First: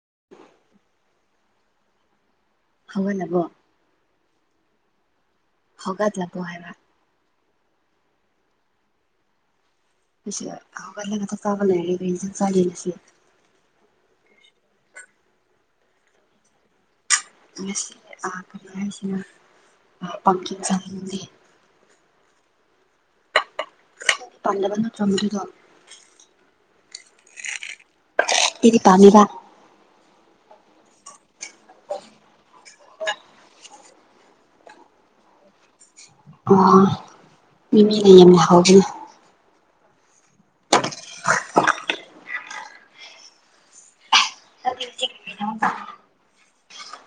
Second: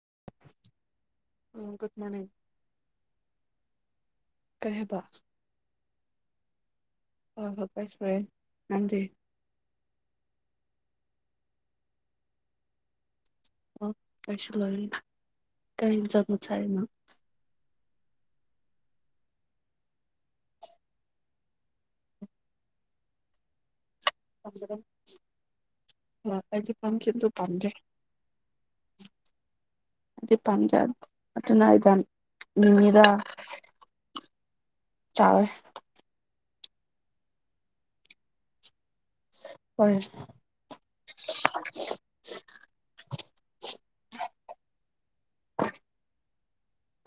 [unintelligible] ꯀꯠ ꯃꯅꯦ ꯍꯧꯍꯠꯅꯕꯣ ꯀꯔꯤ ꯍꯥꯏꯕ ꯍꯧꯒꯗ ꯂꯥꯛꯄꯣ ꯍꯥꯏꯕ ꯐ ꯂ ꯉ ꯆꯥꯕꯅ ꯆ ꯁꯤ ꯑꯣ ꯀꯩꯁꯨ ꯂ ꯀꯥꯏꯖꯠ ꯆꯥꯏꯅ ꯍꯥꯏꯁꯤꯅ ꯄ ꯆꯅꯤꯡꯦ ꯄꯥꯝꯗꯕ ꯅꯠꯇ꯭ꯔꯣ ꯃꯗꯨꯗꯣ ꯍꯥꯏꯗꯤ ꯄꯝ ꯀꯤꯟꯗ ꯄꯝꯖꯦ ꯏꯅꯤ ꯄꯉꯕ ꯄꯝꯖ ꯑꯗꯨꯅꯗ ꯅꯨꯃꯤꯗ ꯇꯋꯦ ꯑꯣ ꯃꯤ ꯂꯥꯎꯒ ꯍꯣꯏ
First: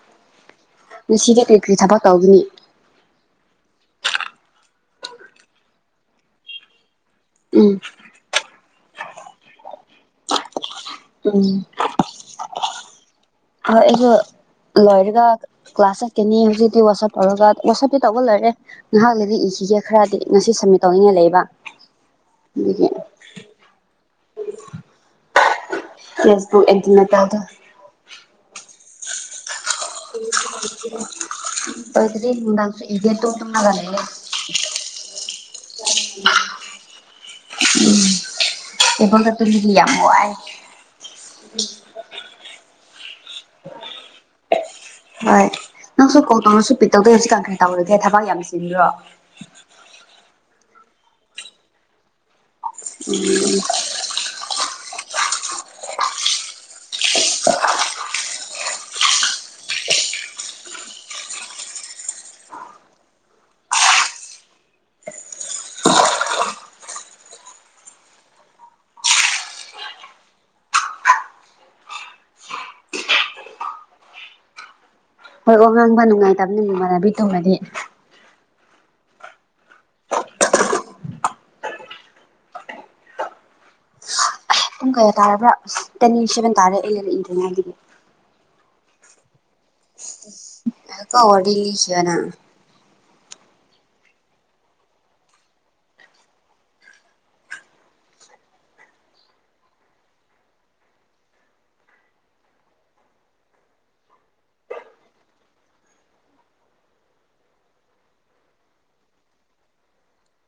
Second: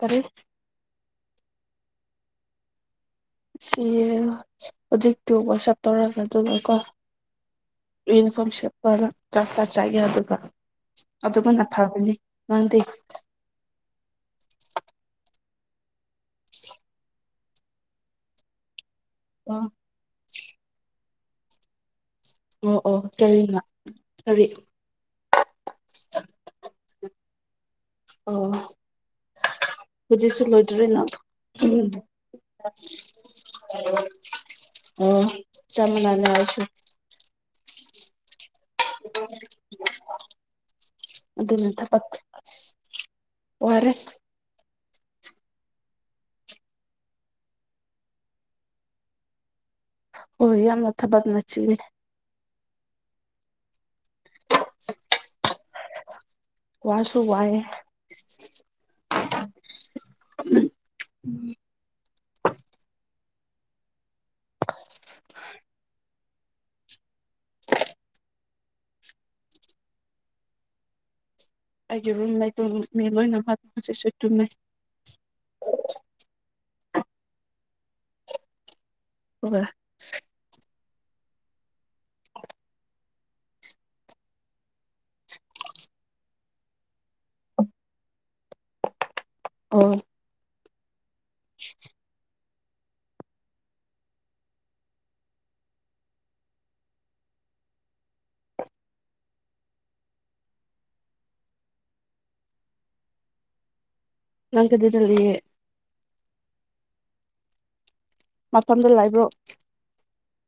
ꯀꯔꯤ ꯅꯨꯡꯁꯤꯗ ꯀꯔꯤ ꯀꯔꯤ ꯊꯕꯛ ꯀꯧꯒꯅꯤ ꯁꯤ ꯍꯧꯖꯤꯛꯇ ꯊꯕ ꯆꯞ ꯇꯧꯔꯒ ꯑꯗꯨꯅꯀꯣ ꯎꯝ ꯌꯨꯅꯤꯐꯣꯔꯝ ꯁꯦꯠꯄꯒ ꯀ꯭ꯂꯥꯁ ꯇꯥꯁ ꯆꯥꯏꯒꯦ ꯑꯗꯨꯒ ꯑꯗꯨꯕꯨ ꯎꯝ ꯑꯐꯕꯅꯤ ꯃꯪꯗꯦ ꯑꯩ ꯂꯣꯏꯔꯒ ꯀ꯭ꯂꯥꯁ ꯆꯠꯀꯅꯤ ꯍꯧꯖꯤꯛꯇꯤ ꯋꯥꯆꯞ ꯇꯧꯔꯒ ꯋꯥꯆꯞꯇꯤ ꯇꯧꯧꯕ ꯂꯣꯏꯔꯦ ꯉꯥꯏꯍꯥꯛꯅꯗꯤ ꯑꯣ ꯏꯈꯤꯒꯦ ꯈꯔꯗꯤ ꯉꯁꯤ ꯁꯝꯃꯤꯠ ꯇꯧꯅꯤꯡꯉꯥꯏ ꯂꯩꯕ ꯑꯣ ꯑꯗꯨꯒꯤ ꯑꯣ ꯀꯔꯤꯅ ꯀꯔꯤ ꯐꯦꯁꯕꯨꯛ ꯏꯟꯇꯔꯅꯦꯠ ꯑꯕ ꯑꯣ ꯖꯤꯁꯤ ꯂꯣꯏꯗꯨꯔꯅ ꯎ ꯇꯣꯏꯗ꯭ꯔꯤ ꯅꯨꯡꯗꯥꯡꯁꯨ ꯏꯗꯦ ꯇꯨꯝ ꯇꯨꯝꯂꯒ ꯂꯩꯌꯦ ꯑꯣ ꯆ ꯃꯅꯅꯁꯤ ꯎꯝ ꯑꯦꯕ ꯀ ꯑꯗꯨ ꯂ ꯂ ꯌꯥꯝꯃꯥꯏ ꯑꯣꯏꯔ ꯍꯣꯏ ꯅꯪꯁꯨ ꯀꯣ ꯇꯧꯅꯁꯨ ꯄꯤꯠꯇꯧꯗꯣꯏ ꯍꯧꯖꯤꯛ ꯀꯪ ꯀꯔ ꯇꯧꯔꯒꯦ ꯊꯕꯛ ꯌꯥꯝ ꯆꯤꯟꯕ꯭ꯔꯣ ꯍ ꯌꯥꯝ ꯃꯊꯕꯗ ꯅ ꯆ ꯎꯝ ꯋꯥꯁꯨ ꯋꯥꯏ ꯎꯝ ꯑꯩꯒꯤ ꯔꯨꯝ ꯂꯩ ꯇꯨꯝꯃꯤ ꯂꯣꯏꯅꯁꯠꯁꯨ ꯆꯨꯝꯃꯦ ꯕꯤ ꯇꯧꯅꯗꯤ ꯋꯥ ꯄꯨꯡ ꯀꯌꯥ ꯇꯥꯔꯕ꯭ꯔꯥ ꯑꯁ ꯇꯦꯟ ꯁꯚꯦꯟ ꯇꯥꯔꯦ ꯑꯩ ꯂꯩꯔꯛꯏꯗ꯭ꯔꯦꯉꯗꯒꯤ ꯑꯣ ꯑ ꯀ ꯑꯣ ꯋꯥꯔꯤ ꯂꯈꯤꯕꯅ ꯉꯪ ꯀꯗꯤ ꯇ ꯂꯩꯑꯦ ꯃꯐꯝꯗꯨ ꯂꯥꯏꯕ꯭ꯔꯣ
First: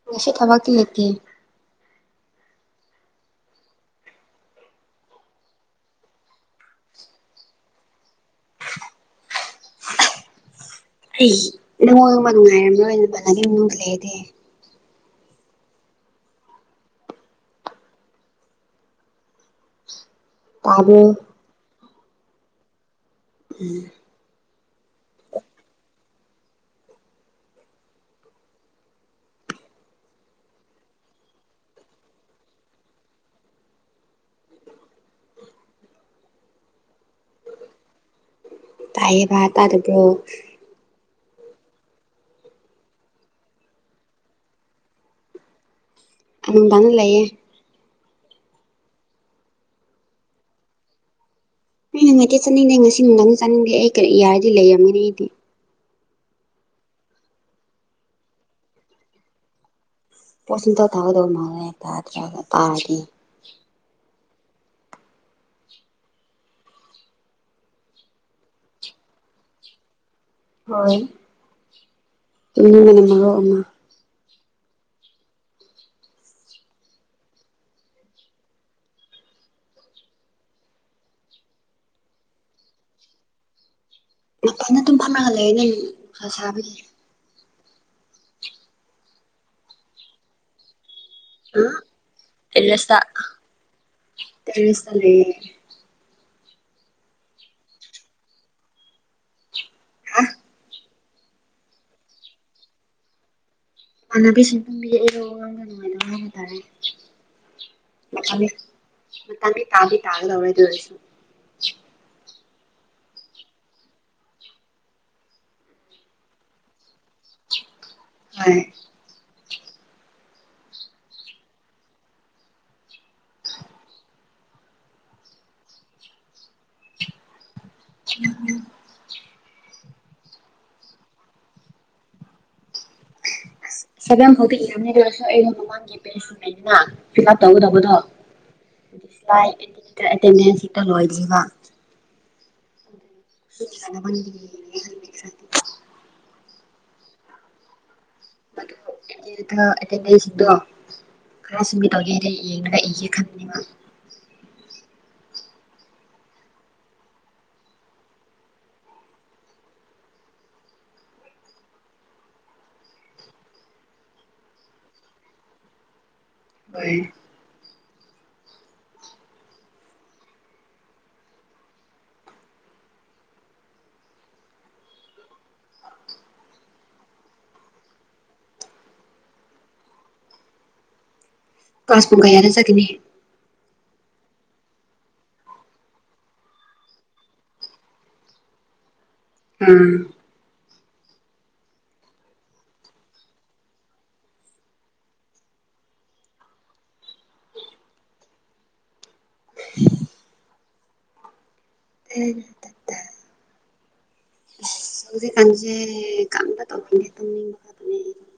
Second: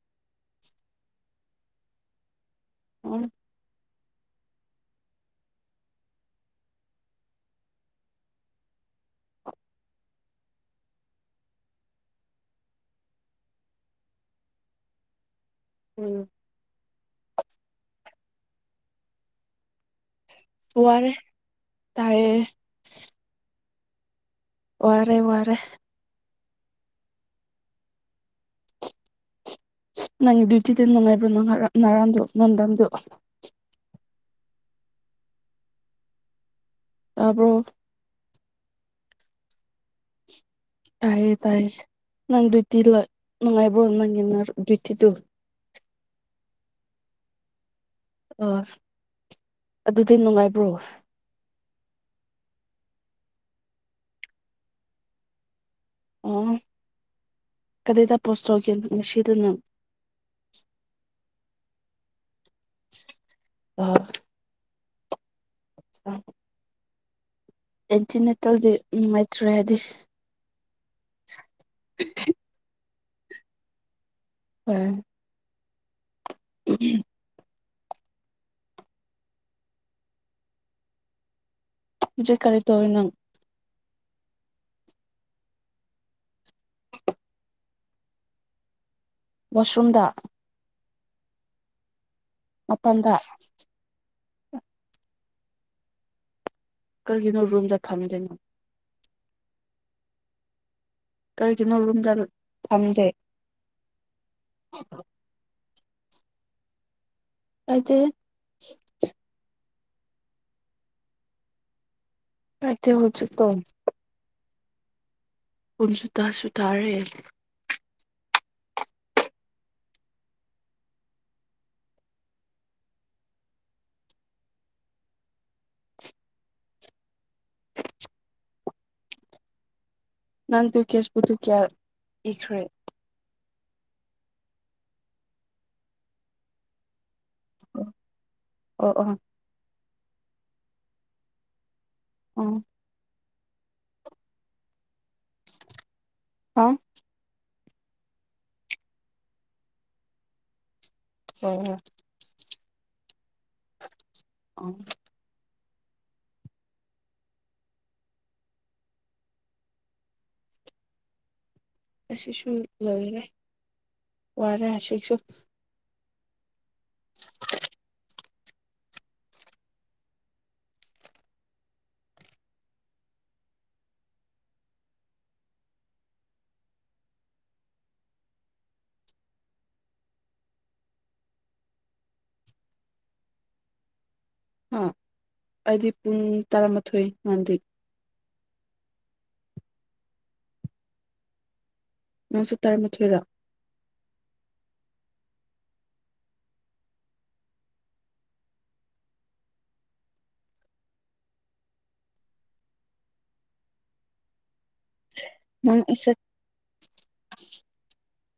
ꯉꯁ ꯊꯕꯀꯤ ꯂꯩꯇ ꯑꯣ ꯑꯩ ꯅꯪꯉꯣꯟꯗꯕ ꯅꯨꯡꯉꯥꯏꯔꯝꯔꯣꯏꯅꯦ ꯄꯂꯒꯤ ꯃꯅꯨꯡꯗ ꯂꯩꯔꯗꯤ ꯎꯝ ꯇꯥꯕꯨ ꯇꯔꯌꯦ ꯎꯝ ꯋꯥꯔꯦ ꯋꯥꯔꯦ ꯅꯪ ꯗ꯭ꯌꯨꯇꯤꯗ ꯅꯥꯏꯕ꯭ꯔꯣ ꯅꯪ ꯅꯔꯟꯣ ꯅꯗꯟꯗꯨ ꯇꯔꯕ꯭ꯔꯣ ꯇꯥꯏꯌꯦꯕ ꯇꯥꯕ꯭ꯔꯣ ꯇꯥꯏꯌꯦ ꯇꯥꯏꯌꯦ ꯅꯪ ꯗ꯭ꯌꯨꯇꯤ ꯂ ꯅꯅꯨꯡꯉꯥꯏꯕ ꯅꯪꯟꯅ ꯗ꯭ꯌꯨꯇꯤꯗꯨ [unintelligible] ꯝꯝꯕꯅ ꯂꯩꯌꯦꯦ ꯑ ꯑꯗꯨꯗꯤ ꯅꯨꯡꯉꯥꯏꯕ꯭ꯔꯣ ꯑꯩ ꯅꯨꯡꯉꯥꯏꯇꯦ ꯆꯠꯅꯤꯡꯗꯦ ꯉꯁꯤ ꯅꯨꯡꯗꯥꯡꯗꯤ ꯆꯠꯅꯤꯡꯗꯦ ꯑꯩ ꯀꯔꯤ ꯌꯥꯔꯗꯤ ꯂꯩꯔꯝꯒꯅꯤ ꯑꯩꯗꯤ ꯑꯣ ꯀꯗꯥꯏꯗ ꯄꯣꯁ ꯇꯧꯒꯦ ꯉꯁꯤꯗꯅꯪ ꯄꯣꯁꯟꯗ ꯇꯥꯒꯗꯧꯕ ꯃꯥꯦ ꯇ ꯇꯒ ꯇꯥꯔꯗꯤ ꯑ ꯑꯦꯟꯇꯤꯅꯦꯇꯦꯜꯗꯤ ꯅꯨꯡꯉꯥꯏꯇ꯭ꯔꯦ ꯍꯥꯏꯗꯤ ꯍꯣꯏ ꯏꯒꯅ ꯃꯔ ꯑꯃ ꯎꯝ ꯎꯝ ꯍꯧꯖꯤꯦ ꯀꯔꯤꯗꯋꯅ ꯐꯖꯅ ꯑꯗꯨꯝ ꯐꯝꯅꯒ ꯂꯩꯦ ꯅꯪ ꯁꯥꯕꯒꯤ ꯋꯥꯁꯨꯝꯗ ꯑ ꯃꯄꯟꯗ ꯇꯔꯁ ꯂꯩꯦ ꯀꯔꯤꯒꯤꯅꯣ ꯔꯨꯝꯗ ꯐꯪꯗꯣꯏꯅꯣ ꯍꯥ ꯀꯔꯤꯒꯤꯅꯣ ꯔꯨꯝꯗ ꯊꯝꯗꯦ ꯏꯃꯥꯟꯅꯕꯤꯁꯤꯡ ꯄꯨꯝꯕꯤꯔꯛꯏꯕ ꯋꯥꯉꯥꯡꯅ ꯅꯨꯡꯉꯥꯏꯅꯕ ꯍꯥꯏꯕ ꯇꯥꯔꯦ ꯀꯥꯏꯗꯦ ꯃꯊꯥꯡ ꯃꯇꯥꯡꯗꯤ ꯇꯥꯗꯤ ꯇꯥꯒꯗꯧꯔꯦꯗꯣꯏꯁꯨ ꯍꯥꯏꯗꯤ ꯍꯧ ꯎꯆ ꯀꯝ [unintelligible] ꯄꯨꯟꯁꯨꯇꯥ ꯁꯨꯇꯥꯔꯦ ꯍꯥꯏ ꯎꯝꯝ ꯅꯪꯗꯤ ꯀꯦꯁꯄꯨꯗꯨ ꯀꯌꯥ ꯏꯈ꯭ꯔꯦ ꯁꯕꯝ ꯍꯧꯖꯤꯛ ꯌꯥꯝ ꯂꯩꯔꯁꯨ ꯑꯩꯅ ꯃꯃꯥꯡꯒꯤ ꯄꯦꯅꯤꯅ [unintelligible] ꯐꯤꯛ ꯑꯞ ꯇꯧꯒꯗꯧꯕꯗꯣ ꯑꯣ ꯑꯣ [unintelligible] ꯑꯦꯇꯦꯟꯗꯦꯟ ꯍꯛꯇ ꯂꯣꯏꯕ ꯎꯝ ꯅ [unintelligible] ꯑ ꯑꯦꯇꯦꯟꯗꯦꯟꯁ ꯁꯤꯡꯗꯣ ꯍꯣꯏ ꯈꯔ ꯍꯣꯏ ꯁꯃꯤ ꯇꯧꯒꯦ ꯍꯩ ꯌꯦꯡꯔ ꯏꯒꯦ ꯈꯟꯕꯅꯦꯕ ꯑꯣ ꯑꯁꯤꯁꯁꯨꯨ ꯂꯣꯏꯔꯦ ꯋꯥꯔꯦ ꯍꯥꯁꯤꯛꯁꯨ ꯑꯩ ꯀꯥꯁ ꯄꯨꯡ ꯀꯌꯥꯗ ꯆꯠꯀꯅꯤ ꯑ ꯑꯩꯗꯤ ꯄꯨꯡ ꯇꯔꯥꯃꯥꯊꯣꯏ ꯉꯥꯟꯗꯤ ꯎꯝ ꯅꯪꯁꯨ ꯇꯥꯔꯝꯃꯊꯣꯏꯔ ꯁꯪꯁꯤ ꯀꯥꯟꯖꯦ ꯅꯪ ꯑꯦꯛꯁꯠ ꯀꯥꯟ ꯇ ꯇꯧꯍꯟꯒꯦ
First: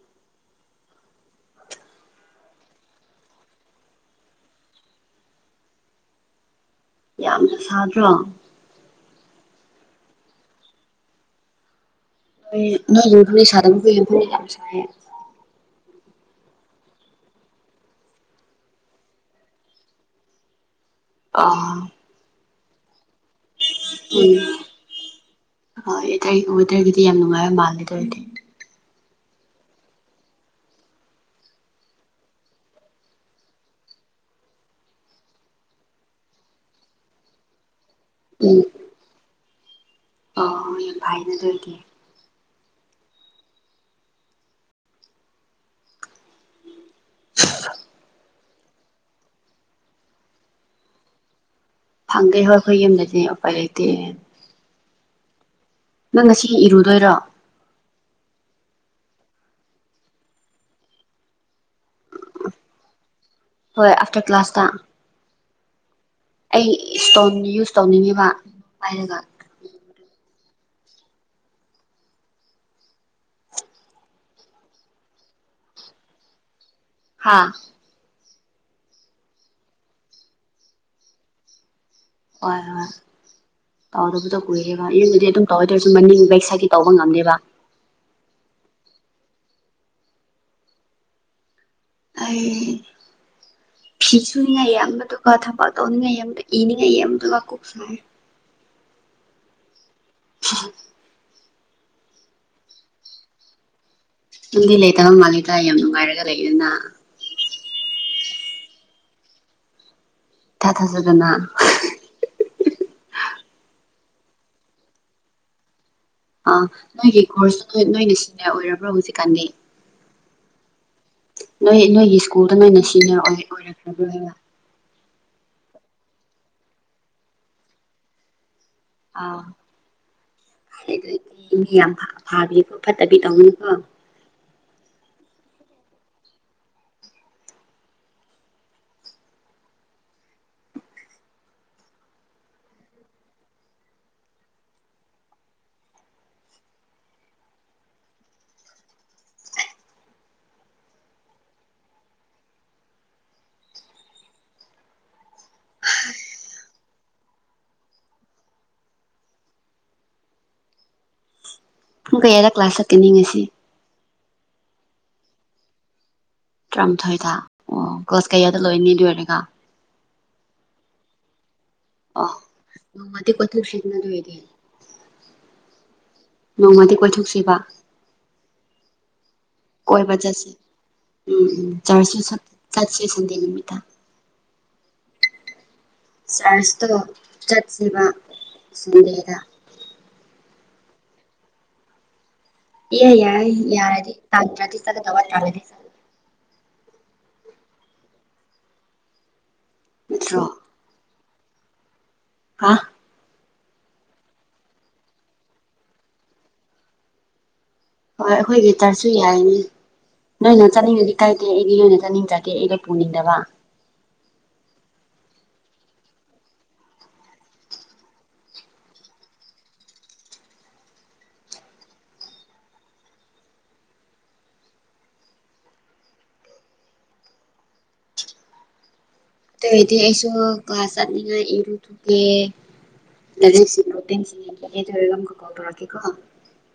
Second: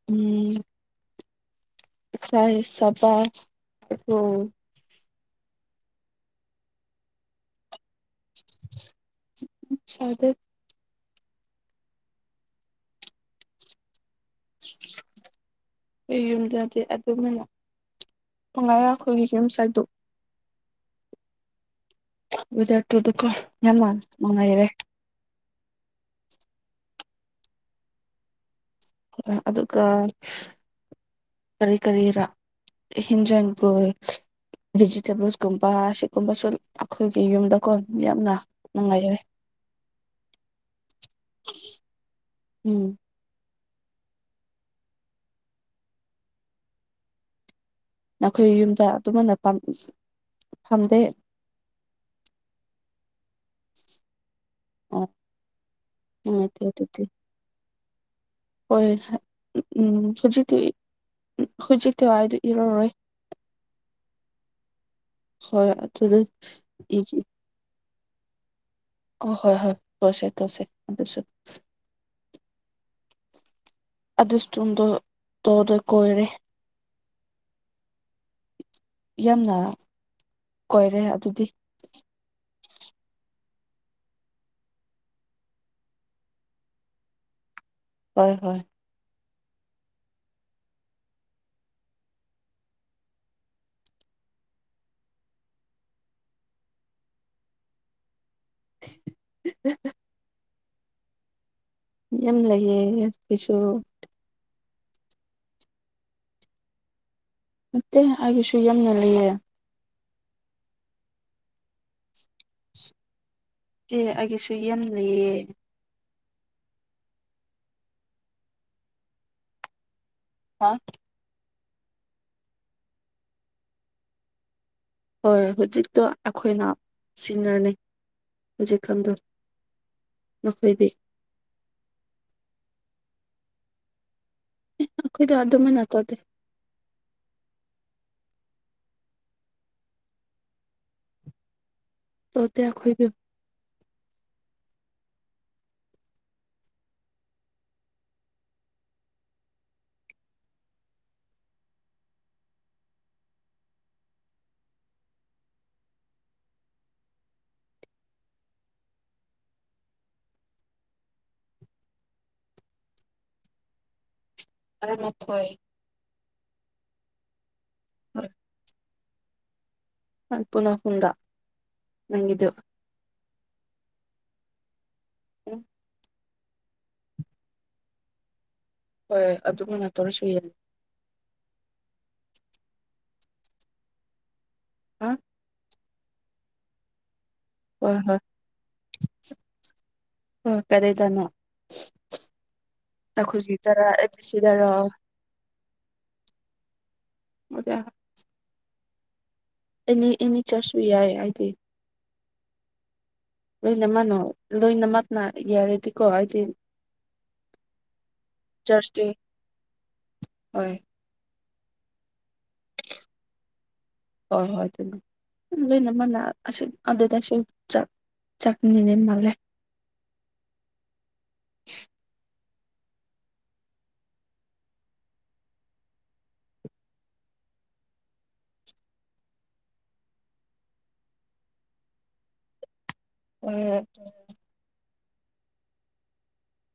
ꯎꯝ ꯁꯍꯤ ꯁꯕꯥ ꯍ ꯁꯥꯗ꯭ꯔ ꯑꯗ ꯅꯣꯏ ꯅꯣꯏ ꯌꯨꯇꯨꯗꯤ ꯁꯥꯁꯕꯔ꯭ ꯈꯣꯏ ꯌꯨ ꯌꯥꯝ ꯁꯥꯌꯦ ꯑꯩ ꯌꯨꯝꯗꯗꯤ ꯑꯗꯨꯝꯥꯏꯅ ꯉꯥꯔ ꯑꯩꯈꯣꯏꯒꯤ ꯌꯨꯝꯁꯗꯣ ꯑ ꯖ ꯇꯨꯗꯨꯀꯣ ꯌꯥꯝ ꯃꯥ ꯅꯨꯉꯥꯏꯔꯦ ꯍ ꯋꯦꯗꯔꯒꯤꯗꯤ ꯌꯥꯝ ꯅꯨꯡꯉꯥꯏꯕ ꯃꯥꯜꯂꯦ ꯑꯗꯨ ꯑꯣꯏꯗꯤ ꯑꯗꯨꯒ ꯀꯔꯤ ꯀꯔꯤꯔ ꯍꯤꯟꯖꯟꯒꯣꯜ ꯚꯦꯖꯤꯇꯦꯕꯜꯁꯀꯨꯝꯕ ꯁꯤꯒꯨꯝꯕꯁꯨ ꯑꯈꯣꯏꯒꯤ ꯌꯨꯝꯗ ꯀꯣꯟ ꯌꯥꯝꯅ ꯅꯨꯡꯉꯥꯏꯔꯦ ꯑꯣ ꯌꯥꯝ ꯐꯥꯏꯅꯗꯣꯏꯗꯤ ꯎꯝ [inaudible] ꯅꯈꯣꯏ ꯌꯨꯝꯗ ꯑꯗꯨꯃꯟꯅ ꯄꯥꯝ ꯐꯝꯗꯦ ꯐꯪꯗꯦ ꯍꯣꯏ ꯑꯩꯈꯣꯏ ꯌꯨꯝꯗꯗꯤ ꯎꯄꯥꯏ ꯂꯩꯇꯦ ꯑꯣ ꯅꯪ ꯉꯁꯤ ꯅꯨꯡꯉꯥꯏꯇꯦ ꯑꯗꯨꯗꯤ ꯏꯔꯨꯗꯣꯏꯔꯣ ꯍꯣꯏ ꯎꯝ ꯍꯨꯖꯤꯛꯇꯤ ꯍꯨꯏꯖꯤꯠꯇꯤ ꯋꯥꯏꯗꯤ ꯏꯔꯨꯔꯣꯏ ꯍꯣꯏ ꯑꯥꯐꯇꯔ ꯀ꯭ꯂꯥꯁꯇ ꯍꯣꯏ ꯑꯗꯨꯗꯤ ꯑꯩ ꯏꯒꯤ ꯏꯁꯇꯣꯟ ꯌꯨꯁ ꯇꯧꯅꯤꯡꯉꯤꯕ ꯄꯥꯏꯔꯒ ꯑꯣ ꯍꯣꯏ ꯍ ꯀꯁ ꯀꯁꯁ [unintelligible] ꯑꯗ ꯏꯁꯇꯨꯝꯗꯣ ꯇꯣꯗ ꯀꯣꯏꯔꯦ ꯍꯥꯥ ꯌꯥꯝꯅ ꯀꯣꯏꯔꯦ ꯑꯗꯨꯗꯤ ꯑꯣꯏꯔ ꯇꯧꯗꯕꯨꯗꯣ ꯀꯨꯏꯔꯦꯕ ꯏꯕꯨꯗꯤ ꯑꯗꯨꯝ ꯇꯧꯔꯗꯧꯔꯁꯨ ꯃꯅꯤꯡ ꯕꯦꯛ ꯁꯥꯏꯒꯤ ꯇꯧꯕ ꯉꯝꯗꯦꯕ ꯍꯣꯏ ꯍꯣꯏ ꯑꯩ [unintelligible] ꯐꯤ ꯁꯨꯅꯤꯡꯉꯥꯏ ꯌꯝꯕꯗꯨꯒ ꯊꯥꯕꯛ ꯇꯧꯅꯤꯡꯉꯥꯏ ꯌꯥꯝꯗꯣꯏ ꯏꯅꯤꯡꯉꯥꯏ ꯌꯝꯗꯣꯏꯒ ꯀꯣꯛ ꯁꯥꯌꯦ꯫ [unintelligible] [unintelligible] ꯌꯥꯝ ꯂꯩꯌꯦ ꯑꯦꯞꯀꯤꯁꯨ꯫ ꯅꯪꯗꯤ ꯂꯩꯇꯕ ꯃꯥꯂꯦꯗ ꯌꯥꯝ ꯅꯨꯡꯉꯥꯏꯔꯒ ꯂꯩꯗꯨꯅ꯫ ꯅꯠꯇꯦ ꯑꯩꯒꯤꯁꯨ ꯌꯥꯝꯅ ꯂꯩꯌꯦ꯫ ꯏ ꯊꯥ ꯊꯥꯖꯗꯅ꯫ ꯇꯦ ꯑꯩꯒꯤꯁꯨ ꯌꯥꯝ ꯂꯩꯌꯦ꯫ ꯑꯥ ꯅꯣꯏꯒꯤ ꯈꯣꯔꯁꯨ ꯅꯣꯏꯅ ꯁꯤꯅꯤꯌꯔ ꯑꯣꯏꯔꯕ꯭ꯔꯣ ꯍꯧꯖꯤꯛꯀꯥꯟꯗꯤ꯫ ꯍꯥ꯫ ꯅꯣꯏ ꯅꯣꯏꯒꯤ ꯁ꯭ꯀꯨꯜꯗ ꯅꯣꯏꯅ ꯁꯤꯅꯤꯌꯔ ꯑꯣꯏ ꯑꯣꯏꯔꯛꯈ꯭ꯔꯕ꯭ꯔꯕ꯫ ꯍꯣꯏ ꯍꯧꯖꯤꯛꯇꯣ ꯑꯩꯈꯣꯏꯅ ꯁꯤꯅꯤꯌꯔꯅꯦ꯫ ꯍꯧꯖꯤꯛ ꯀꯥꯟꯗꯣ ꯑꯥ ꯃꯈꯣꯌꯗꯤ꯫ ꯑꯗꯨꯗꯤ ꯃꯤ ꯌꯥꯝ ꯐꯥꯕꯤ ꯐꯠꯇꯕꯤ ꯇꯧꯅꯤꯀꯣ꯫ ꯌꯥ ꯑꯗꯨꯃꯥꯏꯅ ꯇꯧꯗꯦ꯫ ꯇꯧꯗꯦ ꯑꯈꯣꯏꯗꯤ꯫ ꯄꯨꯡ ꯀꯌꯥꯗ ꯀ꯭ꯂꯥꯁ ꯆꯠꯀꯅꯤ ꯉꯁꯤ꯫ ꯇꯔꯥꯃꯊꯣꯏ꯫ ꯇꯔꯥꯃꯥꯊꯣꯏꯗ ꯑꯣ ꯀ꯭ꯂꯥꯁ ꯀꯌꯥꯗ ꯂꯣꯏꯅꯤ ꯑꯗꯨ ꯑꯣꯏꯔꯒ꯫ ꯄꯨꯅ ꯍꯨꯟꯗ꯫ ꯑꯣ ꯅꯣꯡꯃꯗꯤ ꯄꯨꯟꯊꯣꯛꯁꯤꯗꯅ ꯑꯗꯨ ꯑꯣꯏꯗꯤ꯫ [unintelligible] ꯅꯣꯡꯃꯗꯤ ꯀꯣꯏꯊꯣꯛꯁꯤꯕ꯫ ꯍꯣꯏ ꯑꯗꯨꯃꯥꯏꯅ ꯀꯣꯏꯕ ꯇꯧꯔꯁꯨ ꯌꯥꯏ ꯆꯠꯁꯦ ꯎꯝ ꯎꯝ ꯆꯥꯔ꯭ꯁꯁꯨ ꯆꯥꯠꯁꯦ ꯁꯥꯟꯗꯦ ꯅꯨꯃꯤꯠꯇ꯫ [unintelligible] ꯆꯥꯔ꯭ꯁ ꯇꯣ ꯍꯣꯏ ꯆꯠꯁꯦꯕ ꯍꯣꯏ ꯁꯥꯟꯗꯦꯗ꯫ ꯑꯣ ꯀꯗꯥꯏꯗꯅꯣ꯫ ꯏꯌꯥ ꯌꯥꯏ ꯑꯩꯈꯣꯏꯒꯤ ꯇꯔꯥ ꯌꯥꯔ ꯑꯦ ꯕꯤ ꯁꯤꯗꯔꯣ ꯇꯟꯗꯔ꯭ꯗꯤ ꯆꯥꯠꯀꯗꯧꯕ ꯇꯟꯂꯥꯗꯤ ꯆꯠꯂꯣꯏ [unintelligible] ꯑꯦꯅꯤ ꯑꯦꯅꯤ ꯅꯠꯇ꯭ꯔꯣ ꯆꯔꯁ ꯁꯨ ꯌꯥꯏ ꯑꯩꯗꯤ ꯑꯥ ꯂꯣꯏꯅ ꯃꯛꯅꯣ ꯂꯣꯏꯅ ꯃꯛꯅ ꯌꯥꯔꯗꯤꯀꯣ ꯍꯥꯏꯗꯤ ꯍꯣꯏ ꯑꯩꯈꯣꯏꯒꯤ ꯆꯔꯁꯇꯤ ꯆꯔꯁꯁꯨ ꯌꯥꯏꯅꯦ ꯅꯣꯏꯅ ꯍꯣꯏ ꯆꯠꯅꯤꯡꯉꯗꯤ ꯀꯥꯏ ꯑꯩꯗꯤ ꯅꯣꯏꯅ ꯆꯥꯅꯤꯡꯗꯔ꯭ꯗꯤ ꯑꯩꯗꯤ ꯄꯨꯅꯤꯡꯗꯕ꯫ ꯍꯣꯏ ꯍꯣꯏ ꯑꯗꯨꯅꯤ ꯂꯣꯏꯅ ꯃꯛꯅ ꯑꯁꯤ ꯑꯗꯨꯗꯁꯨ ꯆꯥꯛꯅꯤꯅꯦ ꯃꯥꯜꯂꯦ꯫ [inaudible] ꯑꯗꯨ ꯑꯣꯏꯗꯤ ꯑꯩꯁꯨ ꯀ꯭ꯂꯥꯁ ꯆꯠꯅꯤꯡꯉꯥꯏ ꯏꯔꯨ ꯊꯣꯛꯀꯦ [unintelligible] ꯍꯣꯏ ꯏꯔꯨꯖ ꯂꯣꯏꯔꯒ ꯑꯃꯨꯛꯀꯥ ꯀꯣꯜ ꯇꯧꯔꯛꯀꯦꯀꯣ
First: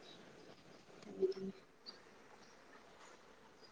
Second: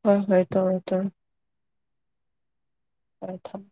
ꯍꯣꯏ ꯍꯣꯏ ꯇꯧꯔꯛꯑꯣ ꯇꯧꯔꯛꯑꯣ ꯊꯝꯃꯦ ꯍꯣꯏ ꯊꯝꯃꯣ